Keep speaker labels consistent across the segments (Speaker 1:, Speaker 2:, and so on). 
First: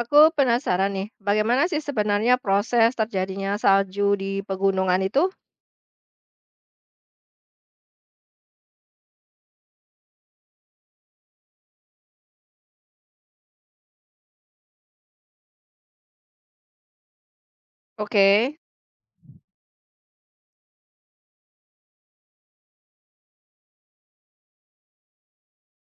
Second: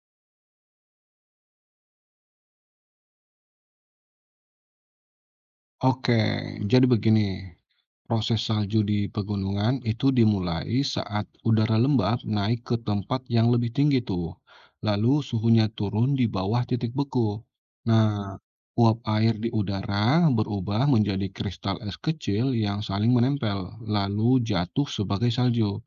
Speaker 1: Aku penasaran nih, bagaimana sih sebenarnya proses terjadinya salju di pegunungan itu?
Speaker 2: Oke, jadi begini, proses salju di pegunungan itu dimulai saat udara lembab naik ke tempat yang lebih tinggi tuh, lalu suhunya turun di bawah titik beku.
Speaker 1: Oke.
Speaker 2: Nah, uap air di udara berubah menjadi kristal es kecil yang saling menempel, lalu jatuh sebagai salju.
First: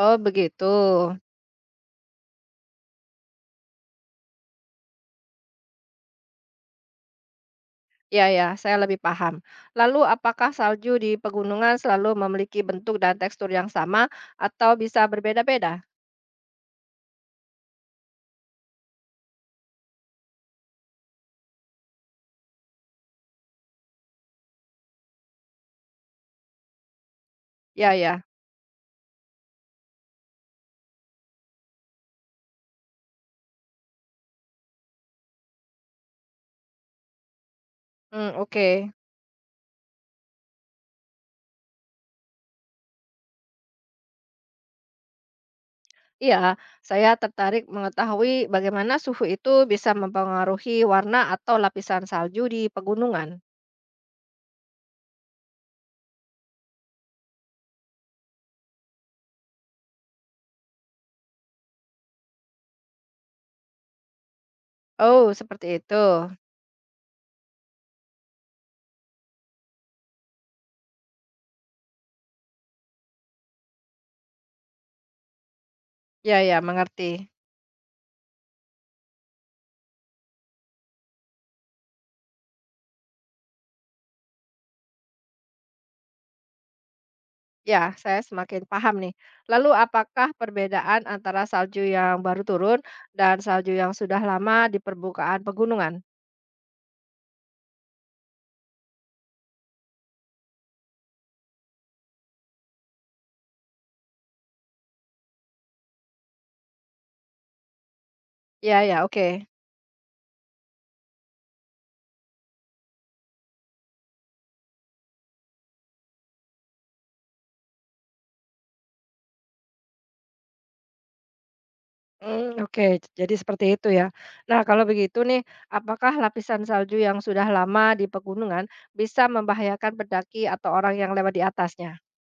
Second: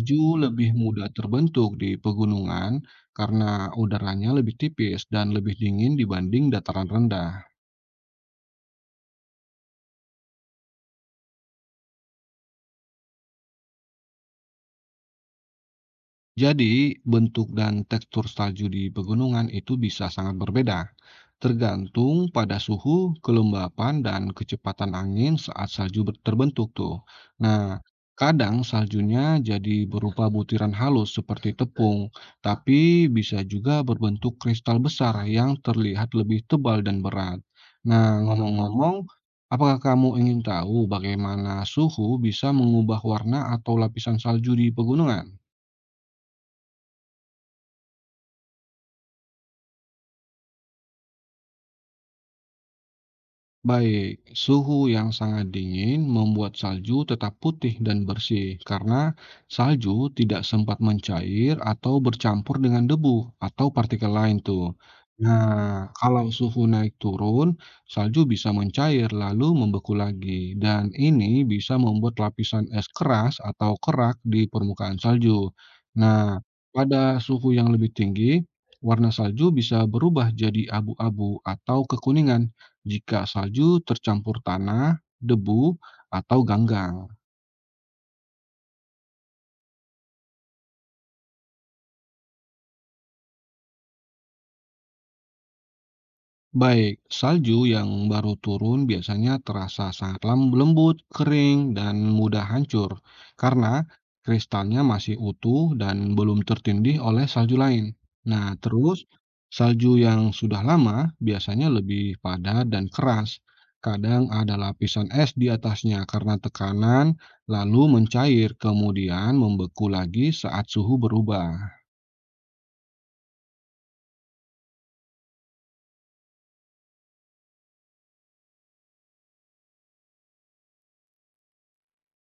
Speaker 1: Oh, begitu.
Speaker 2: lebih mudah terbentuk di pegunungan karena udaranya lebih tipis dan lebih dingin dibanding dataran rendah.
Speaker 1: Ya, ya, saya lebih paham. Lalu, apakah salju di pegunungan selalu memiliki bentuk dan tekstur yang sama atau bisa berbeda-beda?
Speaker 2: Jadi, bentuk dan tekstur salju di pegunungan itu bisa sangat berbeda, tergantung pada suhu, kelembapan, dan kecepatan angin saat terbentuk tuh. Nah,
Speaker 1: Ya, ya.
Speaker 2: kadang saljunya jadi berupa butiran halus seperti tepung, tapi bisa juga berbentuk kristal besar yang terlihat lebih tebal dan berat. Nah,
Speaker 1: Hmm, oke.
Speaker 2: ngomong-ngomong, apakah kamu ingin tahu bagaimana suhu bisa mengubah warna atau lapisan salju di pegunungan?
Speaker 1: Iya, saya tertarik mengetahui bagaimana suhu itu bisa mempengaruhi warna atau lapisan salju di pegunungan.
Speaker 2: Baik, suhu yang sangat dingin membuat salju tetap putih dan bersih karena salju tidak sempat mencair atau bercampur dengan debu atau partikel lain tuh.
Speaker 1: Oh, seperti
Speaker 2: Nah,
Speaker 1: itu.
Speaker 2: kalau suhu naik turun, salju bisa mencair lalu membeku lagi dan ini bisa membuat lapisan es keras atau kerak di permukaan salju. Nah,
Speaker 1: Ya, ya,
Speaker 2: pada
Speaker 1: mengerti.
Speaker 2: suhu yang lebih tinggi, warna salju bisa berubah jadi abu-abu atau kekuningan jika salju tercampur tanah, debu, atau ganggang.
Speaker 1: Ya, saya semakin paham nih. Lalu apakah perbedaan antara salju yang baru turun dan salju yang sudah lama di permukaan pegunungan?
Speaker 2: Baik, salju yang baru turun biasanya terasa sangat lembut, kering, dan mudah hancur karena kristalnya masih utuh dan belum tertindih oleh salju lain. Nah,
Speaker 1: Ya, ya,
Speaker 2: terus
Speaker 1: oke.
Speaker 2: salju yang sudah lama biasanya lebih padat dan keras. Kadang ada lapisan es di atasnya karena tekanan, lalu mencair, kemudian membeku lagi saat suhu berubah.
Speaker 1: Hmm, oke, jadi seperti itu ya. Nah, kalau begitu nih, apakah lapisan salju yang sudah lama di pegunungan bisa membahayakan pendaki atau orang yang lewat di atasnya?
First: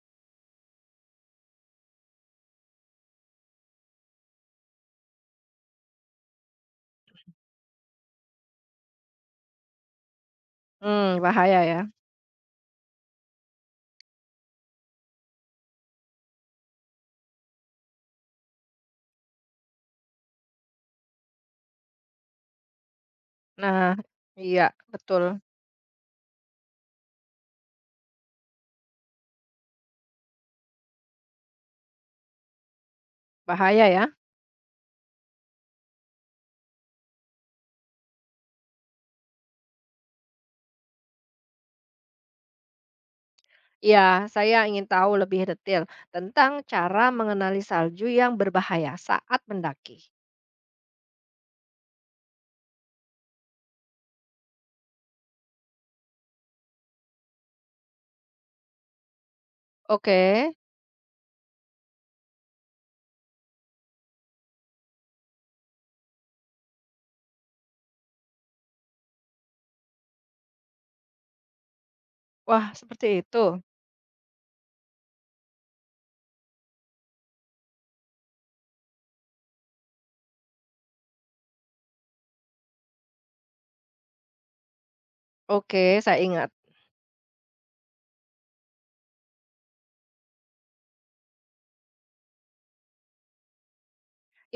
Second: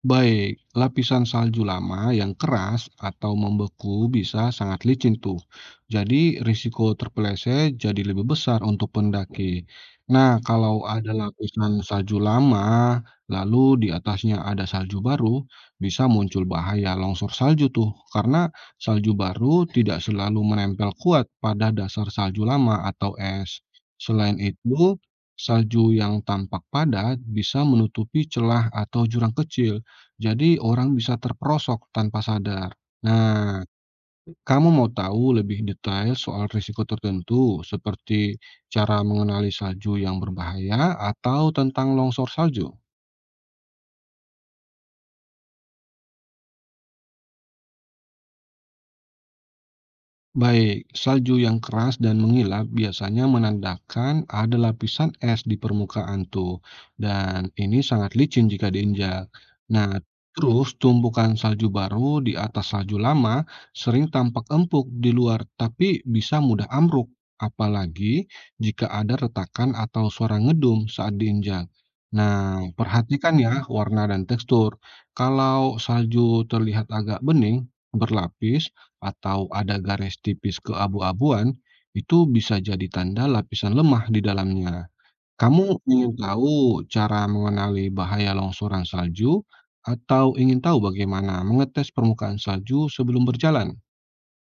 Speaker 2: Baik, lapisan salju lama yang keras atau membeku bisa sangat licin tuh. Jadi risiko terpeleset jadi lebih besar untuk pendaki. Nah, kalau ada
Speaker 1: Hmm, bahaya
Speaker 2: lapisan
Speaker 1: ya.
Speaker 2: salju lama, lalu di atasnya ada salju baru, bisa muncul bahaya longsor salju tuh. Karena salju baru tidak selalu menempel kuat pada dasar salju lama atau es.
Speaker 1: Nah,
Speaker 2: Selain
Speaker 1: iya,
Speaker 2: itu,
Speaker 1: betul.
Speaker 2: salju yang tampak padat bisa menutupi celah atau jurang kecil jadi orang bisa terperosok tanpa sadar. Nah,
Speaker 1: Bahaya ya.
Speaker 2: kamu mau tahu lebih detail soal risiko tertentu, seperti cara mengenali salju yang berbahaya atau tentang longsor salju?
Speaker 1: Ya, saya ingin tahu lebih detail tentang cara mengenali salju yang berbahaya saat mendaki.
Speaker 2: Baik, salju yang keras dan mengilap biasanya menandakan ada lapisan es di permukaan tuh, dan ini sangat licin jika diinjak. Nah,
Speaker 1: Oke.
Speaker 2: terus tumpukan salju baru di atas salju lama sering tampak empuk di luar, tapi bisa mudah amruk, apalagi jika ada retakan atau suara ngedum saat diinjak.
Speaker 1: Wah,
Speaker 2: Nah,
Speaker 1: seperti
Speaker 2: perhatikan
Speaker 1: itu.
Speaker 2: ya warna dan tekstur. Kalau salju terlihat agak bening, berlapis, atau ada garis tipis keabu-abuan, itu bisa jadi tanda lapisan lemah di dalamnya. Kamu
Speaker 1: Oke,
Speaker 2: ingin
Speaker 1: saya ingat.
Speaker 2: tahu cara mengenali bahaya longsoran salju atau ingin tahu bagaimana mengetes permukaan salju sebelum berjalan?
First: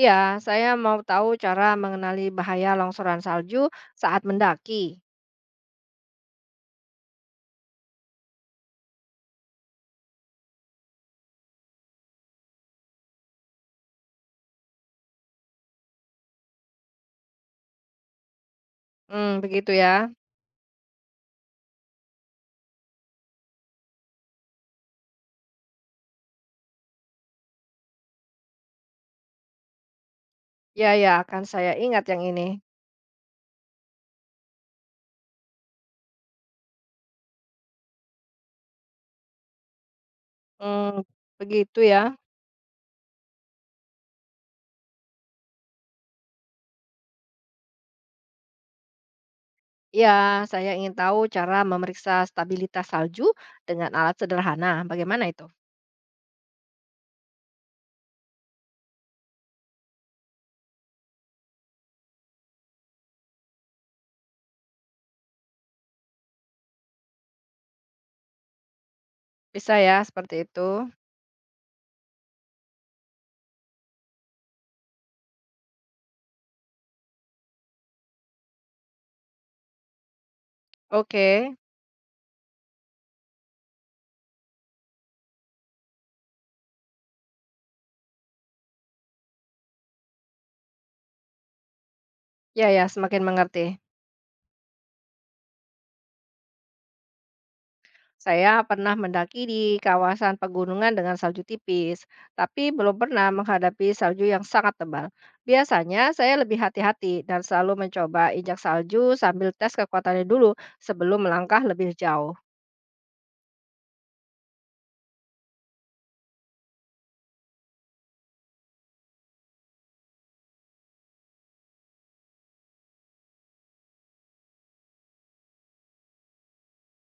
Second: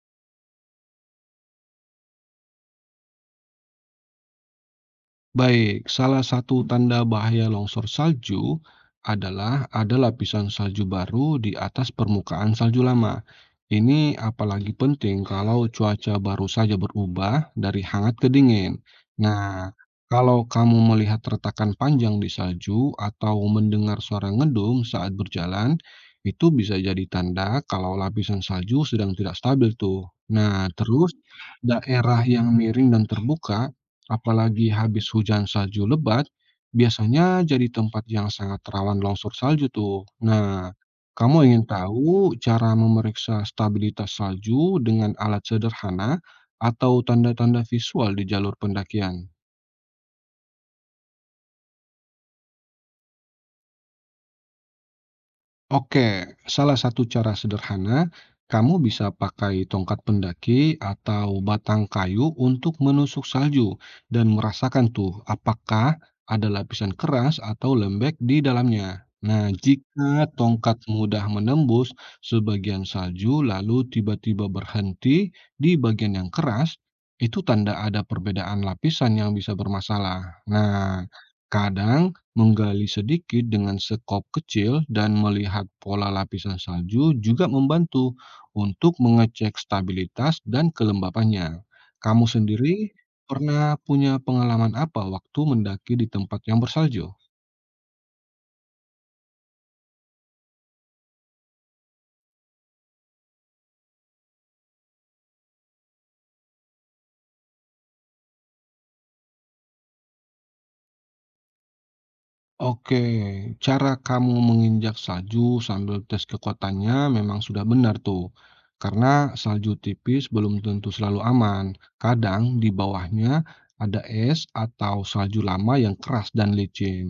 Speaker 1: Ya, saya mau tahu cara mengenali bahaya longsoran salju saat mendaki.
Speaker 2: Baik, salah satu tanda bahaya longsor salju adalah ada lapisan salju baru di atas permukaan salju lama. Ini apalagi penting kalau cuaca baru saja berubah dari hangat ke dingin.
Speaker 1: Hmm,
Speaker 2: Nah,
Speaker 1: begitu ya.
Speaker 2: kalau kamu melihat retakan panjang di salju atau mendengar suara ngedung saat berjalan, itu bisa jadi tanda kalau lapisan salju sedang tidak stabil tuh. Nah,
Speaker 1: Ya, ya,
Speaker 2: terus
Speaker 1: akan saya ingat yang
Speaker 2: daerah
Speaker 1: ini.
Speaker 2: yang miring dan terbuka apalagi habis hujan salju lebat, biasanya jadi tempat yang sangat rawan longsor salju tuh. Nah,
Speaker 1: Hmm,
Speaker 2: kamu ingin
Speaker 1: begitu ya.
Speaker 2: tahu cara memeriksa stabilitas salju dengan alat sederhana atau tanda-tanda visual di jalur pendakian?
Speaker 1: Ya, saya ingin tahu cara memeriksa stabilitas salju dengan alat sederhana. Bagaimana itu?
Speaker 2: Oke, salah satu cara sederhana, kamu bisa pakai tongkat pendaki atau batang kayu untuk menusuk salju dan merasakan tuh apakah ada lapisan keras atau lembek di dalamnya. Nah,
Speaker 1: Bisa ya,
Speaker 2: jika
Speaker 1: seperti itu.
Speaker 2: tongkat mudah menembus sebagian salju lalu tiba-tiba berhenti di bagian yang keras, itu tanda ada perbedaan lapisan yang bisa bermasalah. Nah,
Speaker 1: Oke.
Speaker 2: kadang menggali sedikit dengan skop kecil dan melihat pola lapisan salju juga membantu untuk mengecek stabilitas dan kelembapannya. Kamu
Speaker 1: Ya ya,
Speaker 2: sendiri
Speaker 1: semakin mengerti.
Speaker 2: pernah punya pengalaman apa waktu mendaki di tempat yang bersalju?
Speaker 1: Saya pernah mendaki di kawasan pegunungan dengan salju tipis, tapi belum pernah menghadapi salju yang sangat tebal. Biasanya saya lebih hati-hati dan selalu mencoba injak salju sambil tes kekuatannya dulu sebelum melangkah lebih jauh.
Speaker 2: Oke, cara kamu menginjak salju sambil tes kekuatannya memang sudah benar tuh. Karena salju tipis belum tentu selalu aman. Kadang di bawahnya ada es atau salju lama yang keras dan licin.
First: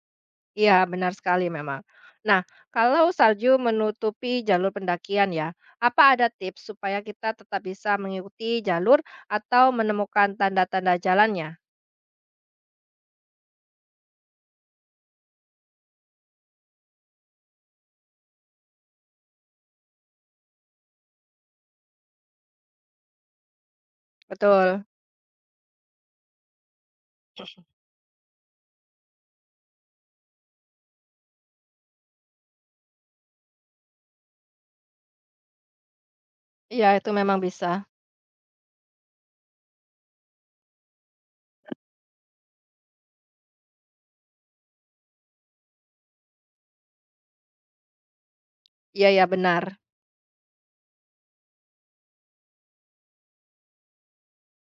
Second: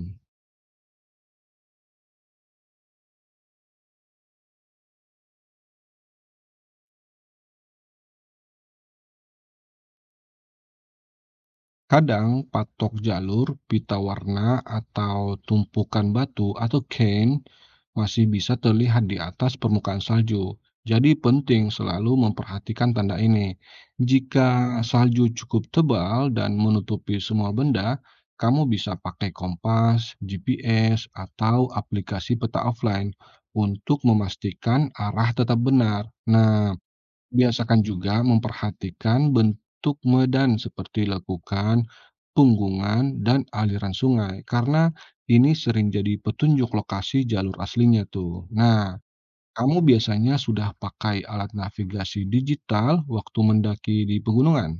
Speaker 1: Iya, benar sekali memang. Nah, kalau salju menutupi jalur pendakian ya, apa ada tips supaya kita tetap bisa mengikuti jalur atau menemukan tanda-tanda jalannya?
Speaker 2: Kadang patok jalur, pita warna, atau tumpukan batu atau cairn masih bisa terlihat di atas permukaan salju. Jadi penting selalu memperhatikan tanda ini. Jika
Speaker 1: Betul.
Speaker 2: salju cukup tebal dan menutupi semua benda, kamu bisa pakai kompas, GPS, atau aplikasi peta offline untuk memastikan arah tetap benar. Nah,
Speaker 1: Iya, itu memang bisa.
Speaker 2: biasakan juga memperhatikan bentuk medan seperti lekukan, punggungan, dan aliran sungai karena ini sering jadi petunjuk lokasi jalur aslinya tuh. Nah,
Speaker 1: Iya iya, benar.
Speaker 2: kamu biasanya sudah pakai alat navigasi digital waktu mendaki di pegunungan?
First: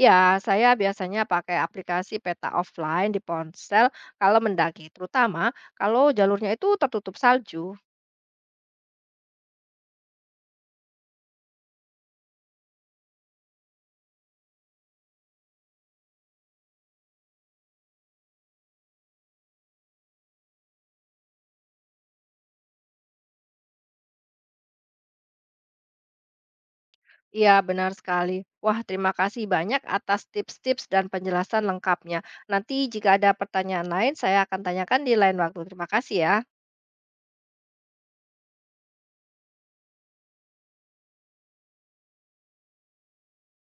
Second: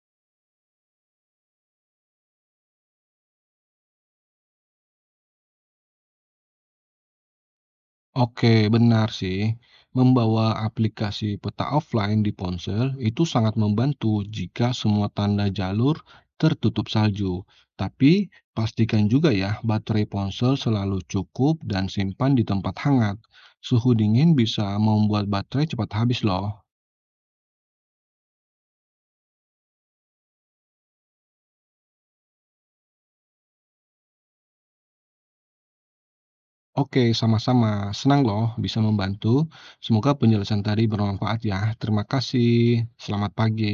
Speaker 1: Iya, saya biasanya pakai aplikasi peta offline di ponsel kalau mendaki, terutama kalau jalurnya itu tertutup salju.
Speaker 2: Oke, benar sih. Membawa aplikasi peta offline di ponsel itu sangat membantu jika semua tanda jalur tertutup salju. Tapi pastikan juga ya baterai ponsel selalu cukup dan simpan di tempat hangat. Suhu dingin bisa membuat baterai cepat habis loh.
Speaker 1: Iya, benar sekali. Wah, terima kasih banyak atas tips-tips dan penjelasan lengkapnya. Nanti jika ada pertanyaan lain, saya akan tanyakan di lain waktu. Terima kasih ya.
Speaker 2: Oke, sama-sama. Senang loh bisa membantu. Semoga penjelasan tadi bermanfaat ya. Terima kasih. Selamat pagi.